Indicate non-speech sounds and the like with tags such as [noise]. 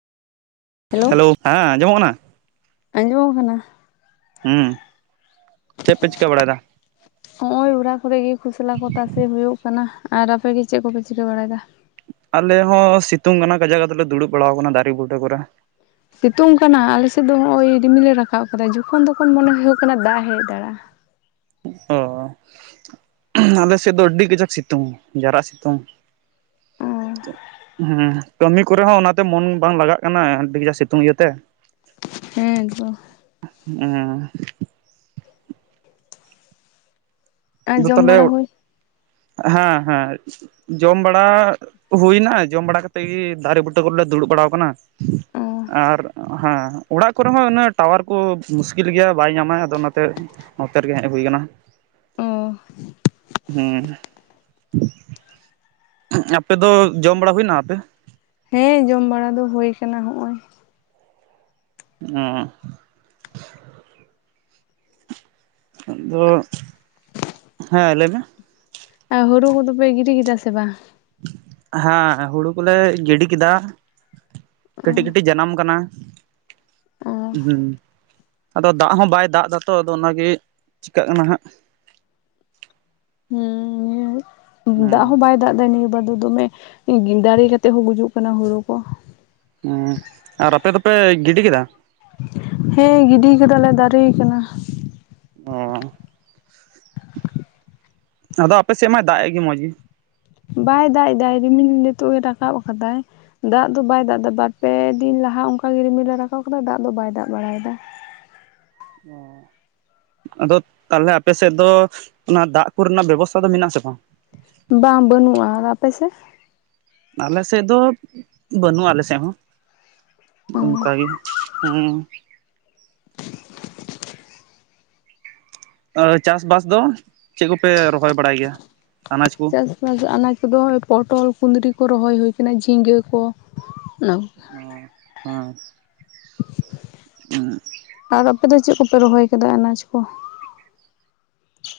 Hello ᱦᱮᱸᱚᱢᱚᱜ ᱠᱟᱱᱟ? ᱟᱸᱡᱚᱜ ᱠᱟᱱᱟ ᱦᱩᱸ ᱪᱮᱫ ᱯᱮ ᱪᱤᱠᱟᱹ ᱵᱟᱲᱟᱭ ᱮᱫᱟ? ᱦᱚᱜᱼᱚᱭ ᱚᱲᱟᱜ ᱠᱚᱨᱮ ᱜᱮ ᱠᱷᱚᱥᱞᱟ ᱠᱚ ᱛᱟᱥᱮ ᱦᱩᱭᱩᱜ ᱠᱟᱱᱟ ᱟᱨ ᱟᱯᱮᱜ ᱜᱮ ᱪᱮᱫ ᱠᱚᱯᱮ ᱪᱤᱠᱟᱹ ᱵᱟᱲᱟᱭ ᱮᱫᱟ? ᱟᱞᱮ ᱦᱚᱸ ᱥᱤᱛᱩᱝ ᱠᱟᱱᱟ ᱠᱟᱡᱟᱠ ᱛᱮᱞᱮ ᱫᱩᱲᱩᱵ ᱵᱟᱲᱟ ᱟᱠᱟᱱᱟ ᱫᱟᱨᱮ ᱵᱩᱴᱟᱹ ᱠᱚᱨᱮ᱾ ᱥᱤᱛᱩᱝ ᱠᱟᱱᱟ? ᱟᱞᱮᱥᱮᱫ ᱫᱚ ᱦᱚᱸᱜᱼᱚᱭ ᱨᱤᱢᱤᱞᱮ ᱨᱟᱠᱟᱵ ᱟᱠᱟᱫᱟ ᱡᱚᱠᱷᱚᱱ ᱛᱚᱠᱷᱚᱱ ᱢᱚᱱᱮ ᱦᱩᱭᱩᱜ ᱠᱟᱱᱟ ᱫᱟᱜ ᱦᱮᱡ ᱫᱟᱲᱮᱭᱟᱜᱼᱟ᱾ ᱦᱚᱸᱻ ᱟᱞᱮ ᱥᱮᱫ ᱫᱚ ᱟᱹᱰᱤ ᱜᱟᱡᱟᱠ ᱥᱤᱛᱩᱝ ᱡᱟᱨᱟᱜ ᱥᱤᱛᱩᱝᱼᱼ ᱦᱮᱸ ᱠᱟᱹᱢᱤ ᱠᱚᱨᱮ ᱦᱚᱸ ᱚᱱᱟᱛᱮ ᱢᱚᱱ ᱵᱟᱝ ᱞᱟᱜᱟᱜ ᱠᱟᱱᱟ ᱟᱹᱰᱤ ᱜᱟᱡᱟᱠ ᱥᱤᱛᱩᱝ ᱤᱭᱟᱹᱛᱮᱼᱼ ᱦᱮᱸ ᱛᱚ ᱦᱮᱸ ᱟᱨ ᱡᱚᱢ ᱛᱚᱵᱮ ᱵᱟᱲᱟ ᱦᱩᱭ ᱦᱮᱸ ᱦᱮᱸ ᱡᱚᱢ ᱵᱟᱲᱟᱼᱼ ᱦᱩᱭᱱᱟ ᱡᱚᱢ ᱵᱟᱲᱟ ᱠᱟᱛᱮᱫ ᱜᱮ ᱫᱟᱨᱮ ᱵᱩᱴᱟᱹ ᱠᱚᱨᱮᱫ ᱞᱮ ᱫᱩᱲᱩᱵ ᱵᱟᱲᱟ ᱟᱠᱟᱱᱟ᱾ ᱚ ᱟᱨ ᱦᱮᱸ ᱚᱲᱟᱜ ᱠᱚᱨᱮ ᱦᱚᱸ ᱩᱱᱟᱹᱜ ᱴᱟᱣᱟᱨ ᱠᱚ ᱢᱩᱥᱠᱤᱞ ᱜᱮᱭᱟ ᱵᱟᱭ ᱧᱟᱢᱟ ᱟᱫᱚ ᱚᱱᱟᱛᱮᱼᱼ ᱱᱚᱛᱮ ᱨᱮᱜᱮ ᱦᱮᱡ ᱦᱩᱭ ᱟᱠᱟᱱᱟ᱾ ᱚ ᱦᱩᱸ ᱟᱯᱮ ᱫᱚ ᱡᱚᱢ ᱵᱟᱲᱟ ᱦᱩᱭᱱᱟ ᱟᱯᱮ? ᱦᱮᱸ ᱡᱚᱢ ᱵᱟᱲᱟ ᱫᱚ ᱦᱩᱭᱟ ᱟᱠᱟᱱᱟ ᱦᱚᱜᱼᱚᱭ᱾ ᱚᱸᱻ ᱟᱫᱚᱼᱼ ᱦᱮᱸ ᱞᱟᱹᱭ ᱢᱮ? ᱟᱨ ᱦᱩᱲᱩ ᱠᱚᱫᱚ ᱯᱮ ᱜᱤᱰᱤ ᱠᱮᱫᱟ ᱥᱮ ᱵᱟᱝ? ᱦᱮᱸ ᱦᱩᱲᱩ ᱠᱚᱞᱮ ᱜᱤᱰᱤ ᱠᱮᱫᱟ᱾ ᱠᱟᱹᱴᱤᱡ ᱠᱟᱹᱴᱤᱡ ᱡᱟᱱᱟᱢ ᱟᱠᱟᱱᱟ᱾ ᱚ ᱟᱫᱚ ᱫᱟᱜ ᱦᱚᱸ ᱵᱟᱭ ᱫᱟᱜ ᱮᱫᱟᱛᱚ ᱟᱫᱚ ᱚᱱᱟᱜᱮ ᱪᱤᱠᱟᱹᱜ ᱠᱟᱱᱟ ᱦᱟᱸᱜ? ᱦᱩᱸ ᱫᱟᱜ ᱦᱩᱸ ᱦᱚᱸ ᱵᱟᱭᱼᱼ ᱫᱟᱜ ᱫ ᱱᱤᱭᱟᱹ ᱵᱟ ᱫᱚ ᱫᱚᱢᱮ ᱜᱮᱸᱫᱟᱨᱮ ᱠᱟᱛᱮᱮᱫ ᱦᱚᱸ ᱜᱩᱡᱩᱜ ᱠᱟᱱᱟ ᱦᱩᱲᱩ ᱠᱚ ᱦᱮᱸᱻ ᱟᱨ ᱟᱯᱮ ᱫᱚᱯᱮ ᱜᱤᱰᱤ ᱠᱮᱫᱟ? ᱦᱮᱸ ᱜᱤᱰᱤ ᱟᱠᱟᱫᱟ ᱞᱮ ᱫᱟᱨᱮ ᱟᱠᱟᱱᱟ᱾ ᱚᱸ ᱟᱫᱚ ᱟᱯᱮ ᱥᱮᱫ ᱢᱟᱭ ᱫᱟᱜ ᱮᱫ ᱜᱮ ᱢᱚᱡᱽ ᱜᱮᱼᱼ ᱵᱟᱭ ᱫᱟᱜ ᱮᱫᱟ ᱨᱤᱢᱤᱞ ᱱᱤᱛᱚᱜ ᱜᱮ ᱨᱟᱠᱟᱵ ᱟᱠᱟᱫᱟᱭ᱾ ᱫᱟᱜ ᱫᱚ ᱵᱟᱭ ᱫᱟᱜ ᱮᱫᱟ ᱵᱟᱨᱼᱯᱮ ᱫᱤᱱ ᱞᱟᱦᱟ ᱚᱱᱠᱟ ᱜᱮ ᱨᱤᱢᱤᱞᱮ ᱨᱟᱠᱟᱵ ᱠᱟᱫᱟ ᱫᱟᱜ ᱫᱚ ᱵᱟᱭ ᱫᱟᱜ ᱵᱟᱲᱟᱭᱮᱫᱟ᱾ ᱚᱸ ᱟᱫᱚ ᱛᱟᱦᱚᱞᱮ ᱟᱯᱮᱥᱮᱫ ᱫᱚ ᱚᱱᱟ ᱫᱟᱜ ᱠᱚᱨᱮᱱᱟᱜ ᱵᱮᱵᱚᱥᱛᱷᱟ ᱫᱚ ᱢᱮᱱᱟᱜ-ᱟ ᱥᱮ ᱵᱟᱝ? ᱵᱟᱝ ᱵᱟᱹᱱᱩᱜᱼᱟ ᱟᱨ ᱟᱯᱮ ᱥᱮᱫ? ᱟᱞᱮ ᱥᱮᱫ ᱫᱚ ᱵᱟᱹᱱᱩᱜᱼᱟ ᱟᱞᱮ ᱥᱮᱫ ᱦᱚᱸ? ᱚᱸ ᱚᱱᱠᱟ ᱜᱮ ᱦᱮᱸᱼᱼ ᱟᱨ ᱪᱟᱥᱵᱟᱥ ᱫᱚ ᱪᱮᱫ ᱠᱚᱯᱮ ᱨᱚᱦᱚᱭ ᱵᱟᱲᱟᱭ ᱜᱮᱭᱟ ᱟᱱᱟᱡᱽ ᱠᱩ [unintelligible] ᱟᱱᱟᱡᱽ ᱠᱚᱫᱚ ᱯᱚᱴᱚᱞ ᱠᱩᱸᱫᱽᱨᱤ ᱠᱚ ᱨᱚᱦᱚᱭ ᱦᱩᱭ ᱟᱠᱟᱱᱟ ᱡᱷᱤᱸᱜᱟᱹ ᱠᱚ ᱚᱱᱟ ᱠᱚ᱾ ᱚ ᱟᱸ ᱦᱩᱸ ᱾ ᱟᱨ ᱟᱯᱮᱫ ᱫᱚ ᱪᱮᱫ ᱠᱚᱯᱮ ᱨᱚᱦᱚᱭ ᱟᱠᱟᱫᱟ ᱟᱱᱟᱡ ᱠᱚ?